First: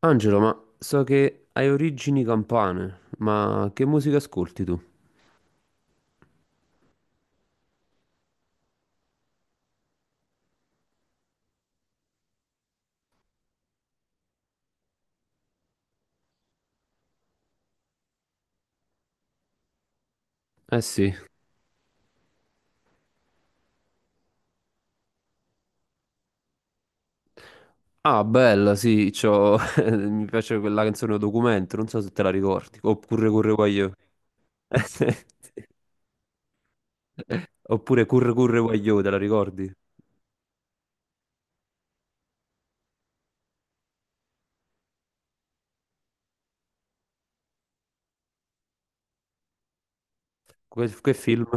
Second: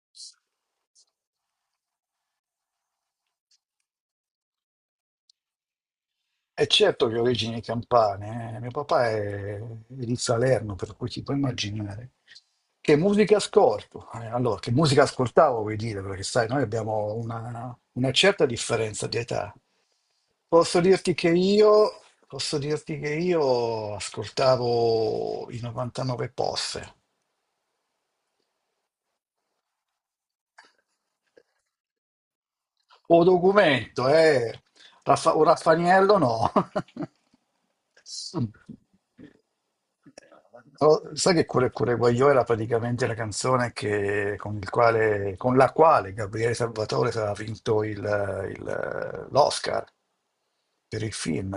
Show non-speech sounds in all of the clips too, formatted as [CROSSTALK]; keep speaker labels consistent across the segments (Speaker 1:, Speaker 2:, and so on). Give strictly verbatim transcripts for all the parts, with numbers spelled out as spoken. Speaker 1: Angelo, ma so che hai origini campane, ma che musica ascolti tu?
Speaker 2: E certo che ho origini campane, eh. Mio papà è, è di Salerno, per cui ti puoi immaginare. Che musica ascolto? Eh, allora, che musica ascoltavo, vuoi dire, perché sai, noi abbiamo una, una certa differenza di età.
Speaker 1: Eh
Speaker 2: Posso
Speaker 1: sì.
Speaker 2: dirti che io, posso dirti che io ascoltavo i novantanove Posse.
Speaker 1: Ah, bella, sì, c'ho... [LAUGHS] mi piace quella canzone Documento, non so se te la ricordi.
Speaker 2: O
Speaker 1: Oppure Curre Guagliò.
Speaker 2: documento, eh. Raffa- o
Speaker 1: [LAUGHS]
Speaker 2: Raffaniello no.
Speaker 1: Oppure Curre Curre Guagliò, te la
Speaker 2: [LAUGHS]
Speaker 1: ricordi?
Speaker 2: Oh, sai che Cuore Cuore Guagliò era praticamente la canzone che- con, il quale- con la quale Gabriele Salvatore aveva vinto il- il- l'Oscar
Speaker 1: Que-
Speaker 2: per
Speaker 1: che
Speaker 2: il
Speaker 1: film?
Speaker 2: film.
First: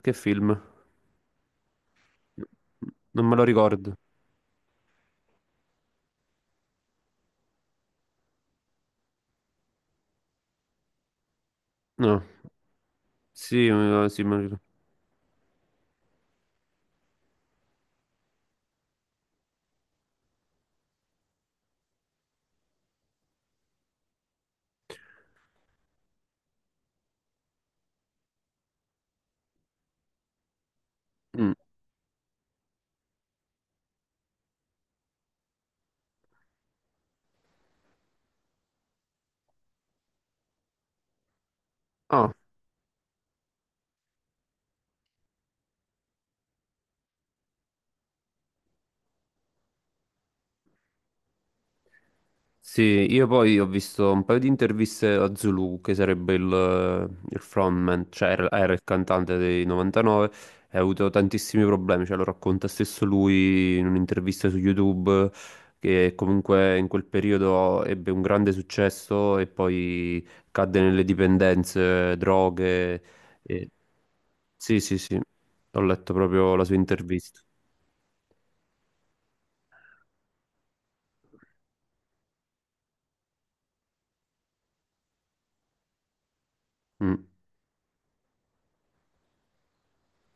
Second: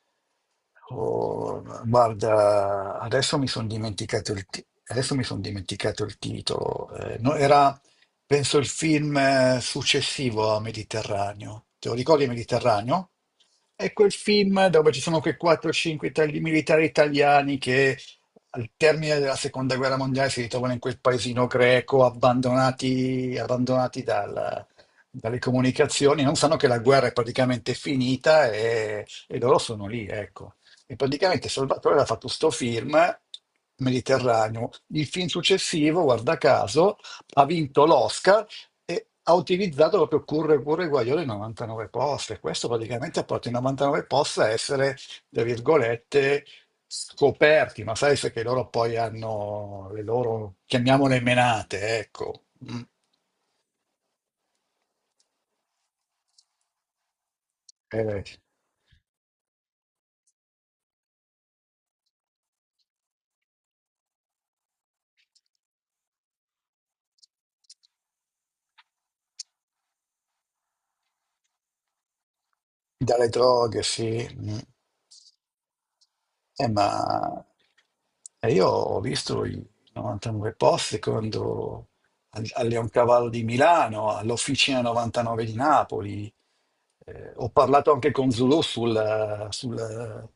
Speaker 1: Che film?
Speaker 2: Oh, guarda,
Speaker 1: Non me
Speaker 2: adesso
Speaker 1: lo
Speaker 2: mi sono
Speaker 1: ricordo.
Speaker 2: dimenticato il, ti- adesso mi son dimenticato il titolo. Eh, no, era, penso, il film eh, successivo a Mediterraneo. Te lo
Speaker 1: No.
Speaker 2: ricordi Mediterraneo?
Speaker 1: Sì,
Speaker 2: È
Speaker 1: eh,
Speaker 2: quel
Speaker 1: sì, me lo ricordo.
Speaker 2: film dove ci sono quei quattro o cinque itali- militari italiani che al termine della seconda guerra mondiale si ritrovano in quel paesino greco abbandonati, abbandonati dal- dalle comunicazioni, non sanno che la guerra è praticamente finita e, e loro sono lì, ecco. E praticamente
Speaker 1: Mm.
Speaker 2: Salvatore aveva fatto sto film Mediterraneo. Il film successivo, guarda caso, ha vinto l'Oscar e ha utilizzato proprio Curre Curre Guaiole novantanove
Speaker 1: Ah,
Speaker 2: poste. Questo praticamente ha portato i novantanove posti a essere, tra virgolette, scoperti, ma sai se che loro poi hanno le loro, chiamiamole menate, ecco, Mm.
Speaker 1: sì, io poi ho visto un paio di interviste a Zulu, che sarebbe il, il frontman,
Speaker 2: Eh,
Speaker 1: cioè era, era il cantante dei novantanove, e ha avuto tantissimi problemi, cioè lo racconta stesso lui in un'intervista su YouTube, che comunque in quel periodo ebbe un grande successo e poi cadde nelle dipendenze, droghe.
Speaker 2: dalle
Speaker 1: e-
Speaker 2: droghe, sì. Mm.
Speaker 1: Sì, sì, sì, ho letto proprio la
Speaker 2: Eh,
Speaker 1: sua intervista.
Speaker 2: ma E io ho visto i novantanove posti quando al, al Leoncavallo di Milano, all'Officina novantanove di Napoli.
Speaker 1: Mm.
Speaker 2: Eh, ho parlato anche con Zulu sul- sul-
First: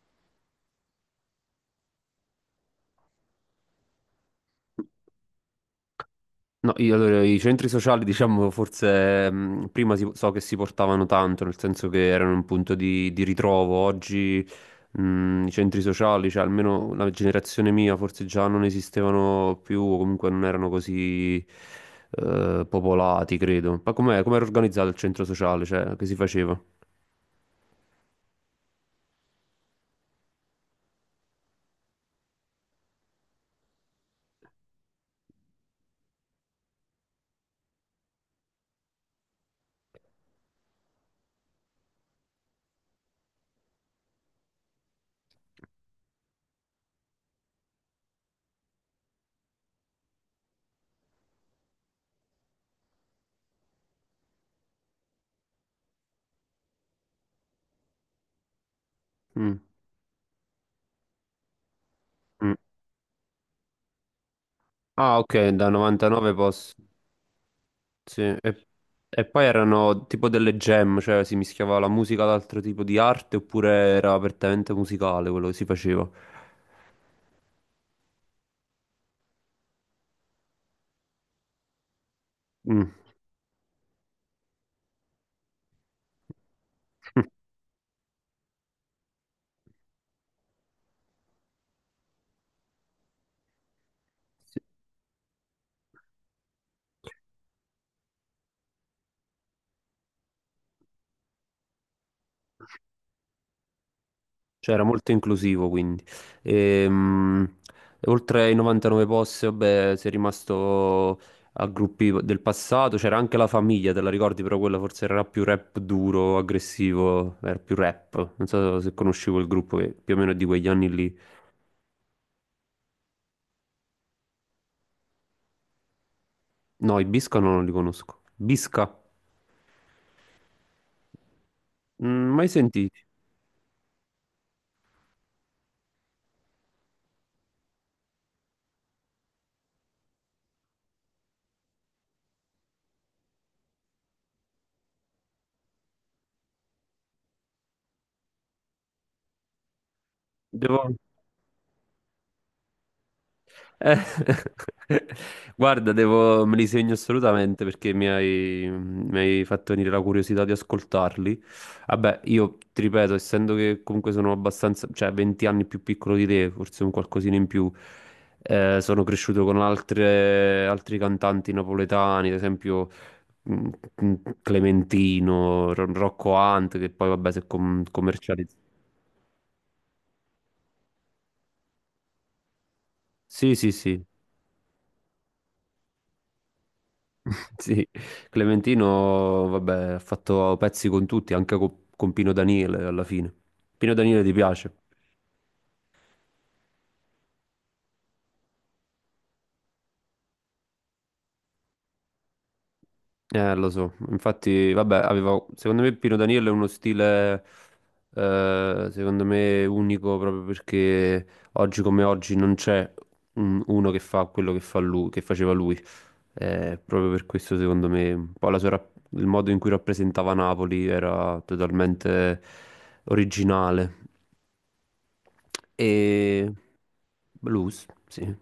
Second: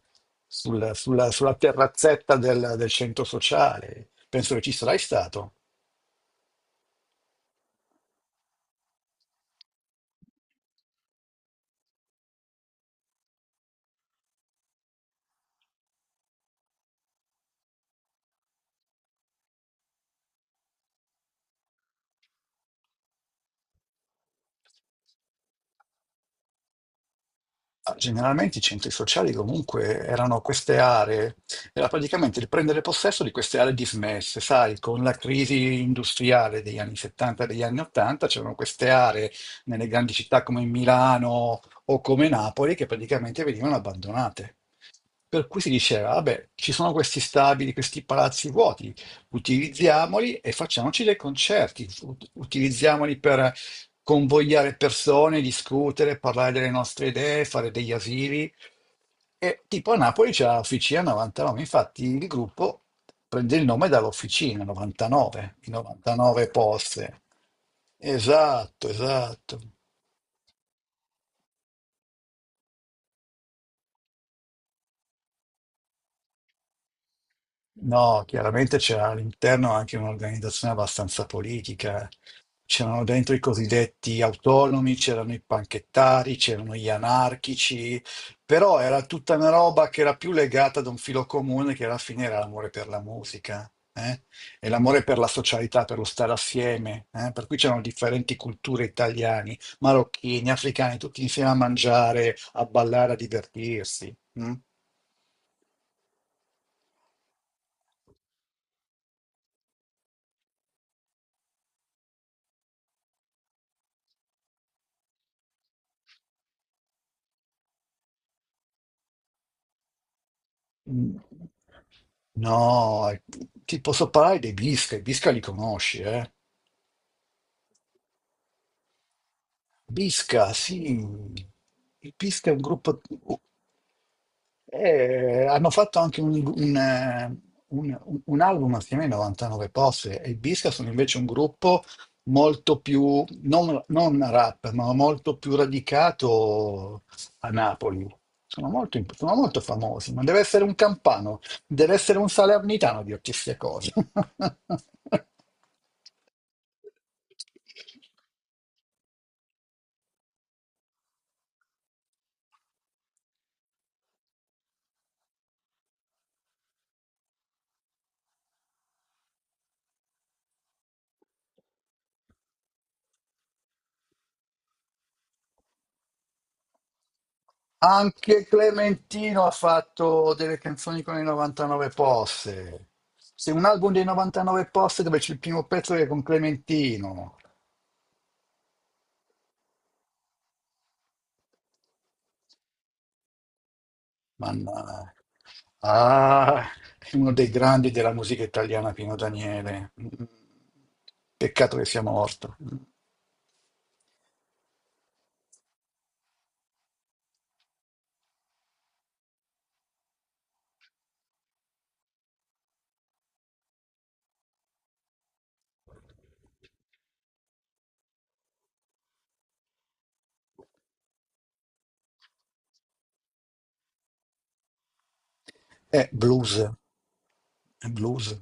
Speaker 2: sul- sulla, sulla terrazzetta del, del centro sociale. Penso che ci sarai stato.
Speaker 1: No, io- Allora, i centri sociali, diciamo, forse mh, prima si- so che si portavano tanto, nel senso che erano un punto di, di ritrovo. Oggi mh, i centri sociali, cioè almeno la generazione mia, forse già non esistevano più, o comunque non erano così eh, popolati, credo. Ma com'è, com'era organizzato il centro sociale? Cioè, che si faceva?
Speaker 2: Ah, generalmente i centri sociali comunque erano queste aree, era praticamente il prendere possesso di queste aree dismesse, sai, con la crisi industriale degli anni settanta e degli anni ottanta c'erano queste aree nelle grandi città come Milano o come Napoli che praticamente venivano abbandonate. Per cui si diceva, vabbè, ci sono questi stabili, questi palazzi vuoti, utilizziamoli e facciamoci dei concerti, ut- utilizziamoli per convogliare persone, discutere, parlare delle nostre idee, fare degli asili.
Speaker 1: Mm,
Speaker 2: E tipo a Napoli c'è l'Officina novantanove, infatti il
Speaker 1: mm.
Speaker 2: gruppo prende il nome dall'Officina
Speaker 1: Ah, ok,
Speaker 2: novantanove,
Speaker 1: da
Speaker 2: i
Speaker 1: novantanove
Speaker 2: novantanove
Speaker 1: posso.
Speaker 2: poste.
Speaker 1: Sì, e,
Speaker 2: Esatto,
Speaker 1: e poi
Speaker 2: esatto.
Speaker 1: erano tipo delle jam, cioè si mischiava la musica ad altro tipo di arte oppure era apertamente musicale quello che si faceva.
Speaker 2: No, chiaramente c'era all'interno anche un'organizzazione abbastanza politica.
Speaker 1: Mm.
Speaker 2: C'erano dentro i cosiddetti autonomi, c'erano i panchettari, c'erano gli
Speaker 1: [LAUGHS]
Speaker 2: anarchici, però era tutta una roba che era più legata ad un filo comune che alla fine era l'amore per la musica, eh?
Speaker 1: Sì.
Speaker 2: E l'amore per la socialità, per lo stare assieme, eh? Per cui c'erano differenti culture italiani, marocchini, africani, tutti insieme a mangiare, a ballare, a divertirsi, mm?
Speaker 1: Cioè era molto inclusivo quindi. Ehm, Oltre ai novantanove posti, vabbè, si è rimasto a gruppi del passato, c'era anche la famiglia, te la ricordi, però quella forse era più rap duro, aggressivo, era più rap. Non so se conosci quel gruppo che più o meno è di quegli anni lì.
Speaker 2: Mm. No, eh, ti posso parlare dei Visca, i Visca li conosci, eh?
Speaker 1: No, i Bisca no, non li conosco. Bisca?
Speaker 2: Pisca, sì. Il
Speaker 1: Mm, mai
Speaker 2: Pisca è un
Speaker 1: sentiti?
Speaker 2: gruppo. Eh, hanno fatto anche un, un, eh, un- un album assieme ai novantanove Posse e i Pisca sono invece un gruppo molto più, non, non rap, ma molto più radicato a Napoli. Sono molto, imp- sono molto famosi, ma deve essere un
Speaker 1: Devo...
Speaker 2: campano, deve essere un salernitano a dirti queste cose.
Speaker 1: Eh, [LAUGHS]
Speaker 2: [LAUGHS]
Speaker 1: guarda, devo... me li segno assolutamente perché mi hai... mi hai fatto venire la curiosità di ascoltarli. Vabbè, io ti ripeto, essendo che comunque sono abbastanza, cioè venti anni più piccolo di te, forse un qualcosina in più, eh, sono cresciuto con altre... altri cantanti napoletani, ad esempio mm, mm, Clementino, Ro- Rocco Hunt, che poi vabbè si è com-
Speaker 2: Anche
Speaker 1: commercializzato.
Speaker 2: Clementino ha fatto delle canzoni con i novantanove posse. C'è
Speaker 1: Sì,
Speaker 2: un
Speaker 1: sì,
Speaker 2: album
Speaker 1: sì.
Speaker 2: dei novantanove posse dove c'è il primo pezzo che è con Clementino.
Speaker 1: [LAUGHS] Sì, Clementino, vabbè, ha fatto pezzi con tutti, anche co- con, Pino Daniele alla fine. Pino Daniele ti piace?
Speaker 2: Mannaggia. Ah, è uno dei grandi della musica italiana, Pino Daniele. Mm. Peccato che sia morto. Mm.
Speaker 1: Eh, lo so. Infatti, vabbè, avevo, secondo me Pino Daniele è uno stile, eh, secondo me, unico proprio perché oggi come oggi non c'è un- uno che fa quello che fa lui, che faceva lui. Eh, proprio per questo, secondo me, un po' la sua rap- il modo in cui rappresentava Napoli era totalmente originale.
Speaker 2: È
Speaker 1: E
Speaker 2: blues,
Speaker 1: blues,
Speaker 2: è
Speaker 1: sì.
Speaker 2: blues.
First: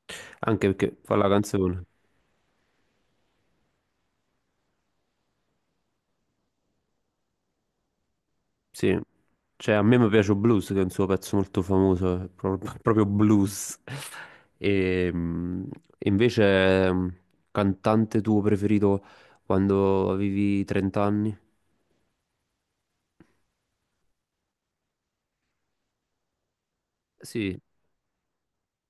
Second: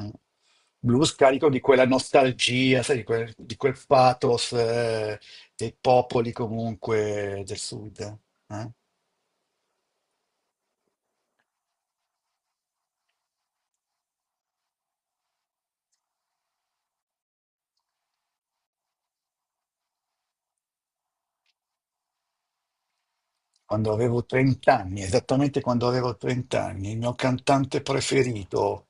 Speaker 2: Mm.
Speaker 1: Anche perché
Speaker 2: Blues
Speaker 1: fa la
Speaker 2: carico di
Speaker 1: canzone,
Speaker 2: quella nostalgia, sai, di quel, di quel pathos eh, dei popoli comunque del sud. eh.
Speaker 1: sì. Cioè, a me mi piace Blues, che è un suo pezzo molto famoso, è pro- [LAUGHS] proprio blues. E mh, invece, mh, cantante tuo preferito quando avevi trenta anni?
Speaker 2: quando avevo trenta anni, esattamente quando avevo trenta anni, il mio
Speaker 1: Sì.
Speaker 2: cantante preferito.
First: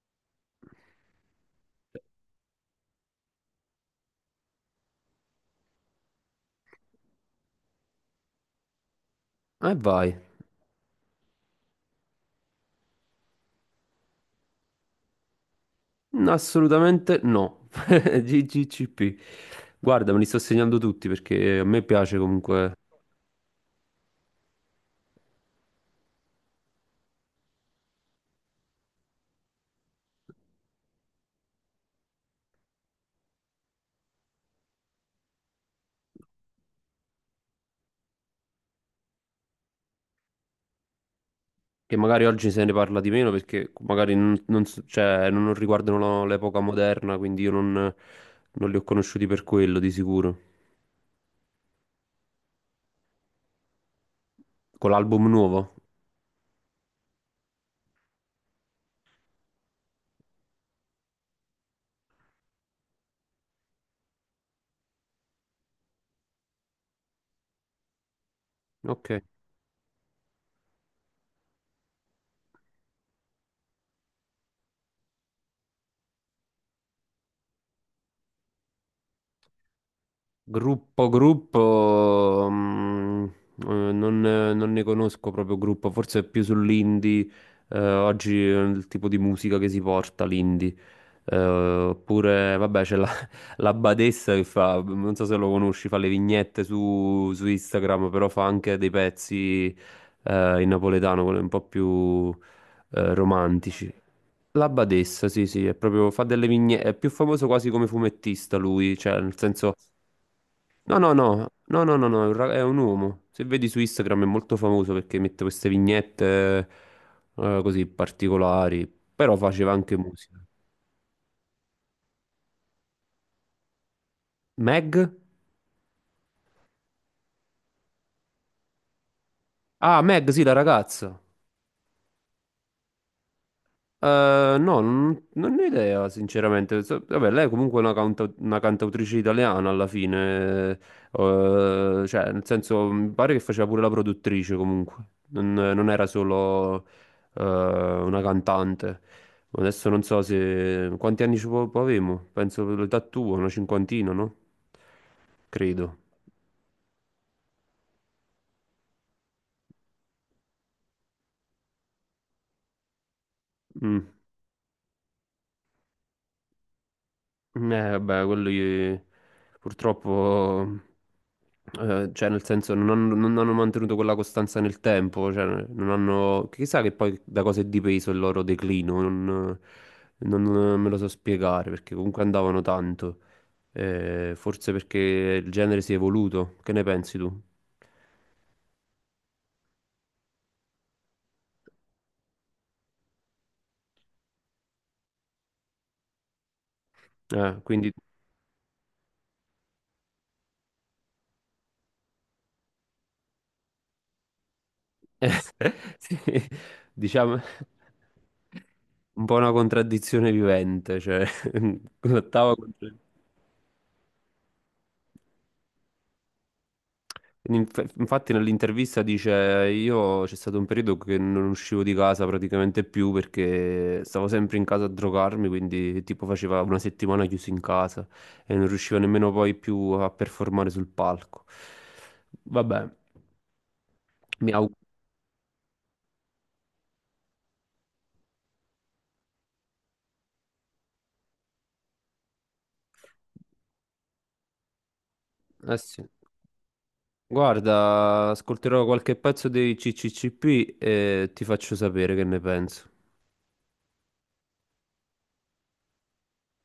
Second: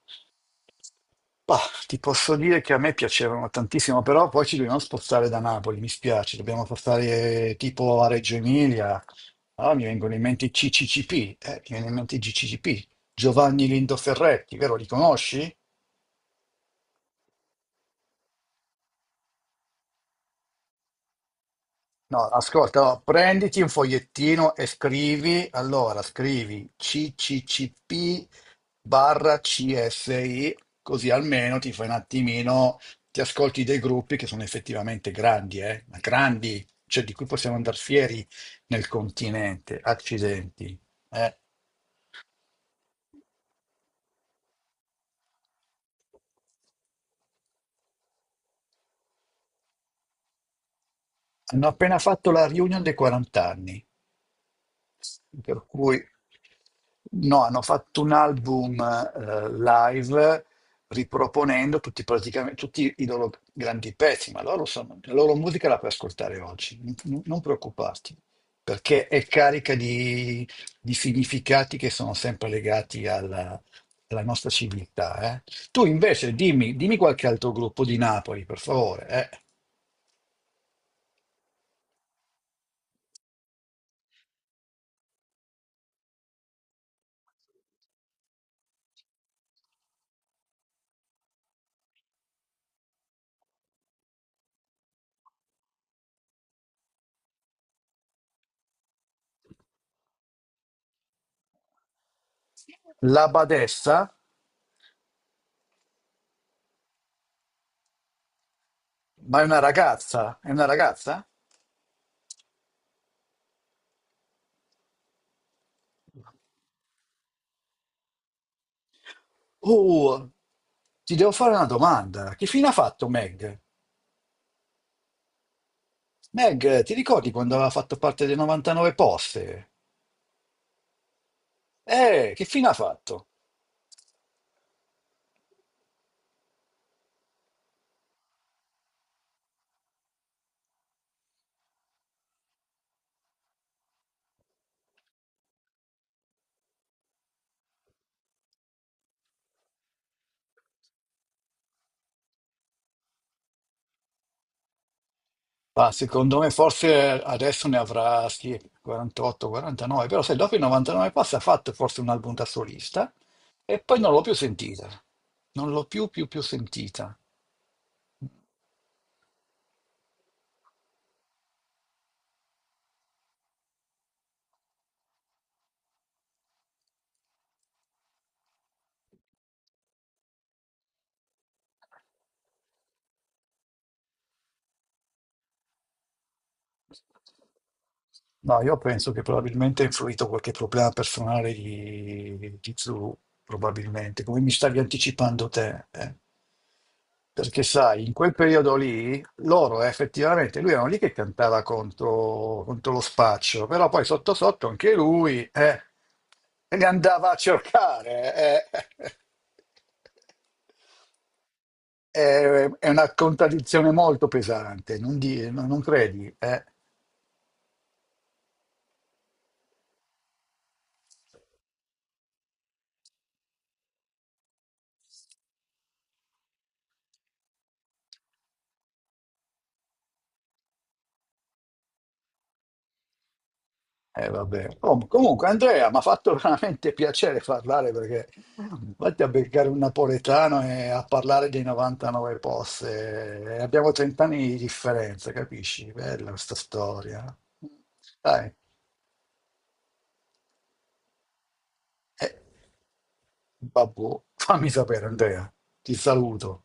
Speaker 2: Bah, ti posso dire che a me piacevano tantissimo, però poi ci dobbiamo spostare da Napoli, mi spiace, dobbiamo spostare eh, tipo a Reggio Emilia.
Speaker 1: E
Speaker 2: Allora mi
Speaker 1: vai.
Speaker 2: vengono in mente i C C C P, eh, mi viene in mente i G C C P, Giovanni Lindo Ferretti, vero, li conosci?
Speaker 1: No, assolutamente no. [LAUGHS] G G C P. Guarda, me li sto segnando tutti perché a me piace
Speaker 2: No,
Speaker 1: comunque
Speaker 2: ascolta, no, prenditi un fogliettino e scrivi, allora scrivi C C C P barra C S I, così almeno ti fai un attimino, ti ascolti dei gruppi che sono effettivamente grandi, eh? Ma grandi, cioè di cui possiamo andare fieri nel continente, accidenti. eh.
Speaker 1: che magari oggi se ne parla di meno perché magari non, non so- cioè, non- non riguardano la- l'epoca moderna, quindi io non, non li ho conosciuti per quello di sicuro.
Speaker 2: Hanno appena fatto la reunion dei quaranta anni.
Speaker 1: Con l'album
Speaker 2: Per
Speaker 1: nuovo?
Speaker 2: cui no, hanno fatto un album eh, live riproponendo tutti, praticamente, tutti i loro grandi pezzi, ma loro sono- la loro musica la puoi ascoltare oggi, non, non preoccuparti, perché
Speaker 1: Ok.
Speaker 2: è carica di, di significati che sono sempre legati alla, alla nostra civiltà. eh. Tu invece dimmi, dimmi qualche altro gruppo di Napoli, per favore. eh.
Speaker 1: Gruppo, gruppo, mm, eh, non, non ne conosco proprio gruppo, forse è più sull'indie, eh, oggi è il tipo di musica che si porta l'indie. Eh, oppure, vabbè, c'è la, [LAUGHS] la Badessa che fa, non so se lo conosci, fa le vignette su, su Instagram, però fa anche dei pezzi, eh, in napoletano, quelli un po' più, eh,
Speaker 2: La
Speaker 1: romantici.
Speaker 2: Badessa,
Speaker 1: La Badessa, sì, sì, è proprio, fa delle vignette, è più famoso quasi come fumettista lui, cioè nel
Speaker 2: ma è una
Speaker 1: senso...
Speaker 2: ragazza? È una
Speaker 1: No, no,
Speaker 2: ragazza?
Speaker 1: no, no, no, no, no, è un ra- è un uomo. Se vedi su Instagram è molto famoso perché mette queste vignette eh, così particolari, però faceva anche
Speaker 2: Oh,
Speaker 1: musica.
Speaker 2: ti devo fare una domanda. Che fine ha fatto Meg?
Speaker 1: Meg?
Speaker 2: Meg, ti ricordi quando aveva fatto parte dei novantanove poste?
Speaker 1: Ah, Meg, sì, la ragazza.
Speaker 2: Eh, che fine ha fatto?
Speaker 1: Eh, no, non, non ne ho idea, sinceramente. So- Vabbè, lei è comunque una, canta- una cantautrice italiana alla fine, eh, cioè, nel senso, mi pare che faceva pure la produttrice comunque, non, non era solo eh, una cantante. Adesso non so se... Quanti anni ci po- po' avevo? Penso l'età tua, una cinquantina, no?
Speaker 2: Ma
Speaker 1: Credo.
Speaker 2: secondo me forse adesso ne avrà sì, quarantotto, quarantanove, però se dopo i novantanove posti ha fatto forse un album da solista e poi
Speaker 1: Mm.
Speaker 2: non l'ho più sentita. Non l'ho più più più sentita.
Speaker 1: Eh, vabbè, quello gli- purtroppo, eh, cioè nel senso non hanno, non hanno mantenuto quella costanza nel tempo, cioè non hanno, chissà che poi da cosa è dipeso il loro declino, non, non me lo so spiegare perché comunque andavano tanto. Eh, forse perché il genere si è evoluto, che ne pensi tu?
Speaker 2: No, io penso che probabilmente ha influito qualche problema personale di, di Zhu, probabilmente, come mi stavi anticipando te. eh.
Speaker 1: Eh,
Speaker 2: Perché
Speaker 1: quindi
Speaker 2: sai, in quel periodo lì, loro eh, effettivamente, lui era lì che cantava contro, contro lo spaccio, però poi sotto sotto anche lui
Speaker 1: [LAUGHS]
Speaker 2: eh,
Speaker 1: sì,
Speaker 2: li andava a
Speaker 1: diciamo
Speaker 2: cercare. eh. [LAUGHS]
Speaker 1: un po' una contraddizione vivente, cioè [LAUGHS] l'ottava
Speaker 2: È, è
Speaker 1: contraddizione.
Speaker 2: una contraddizione molto pesante, non, di- non credi? Eh?
Speaker 1: Inf- Infatti nell'intervista dice, io c'è stato un periodo che non uscivo di casa praticamente più perché stavo sempre in casa a drogarmi, quindi tipo faceva una settimana chiuso in casa e non riuscivo nemmeno poi più a performare sul palco. Vabbè,
Speaker 2: Eh,
Speaker 1: mi
Speaker 2: vabbè.
Speaker 1: auguro.
Speaker 2: Oh, comunque, Andrea, mi ha fatto [LAUGHS] veramente piacere parlare perché vatti a beccare un napoletano e a parlare dei novantanove posse. Eh, Abbiamo trenta anni di differenza,
Speaker 1: Eh
Speaker 2: capisci?
Speaker 1: sì.
Speaker 2: Bella questa storia.
Speaker 1: Guarda,
Speaker 2: Dai,
Speaker 1: ascolterò qualche pezzo dei C C C P e ti faccio sapere che
Speaker 2: eh,
Speaker 1: ne penso.
Speaker 2: babbo, fammi sapere, Andrea. Ti saluto.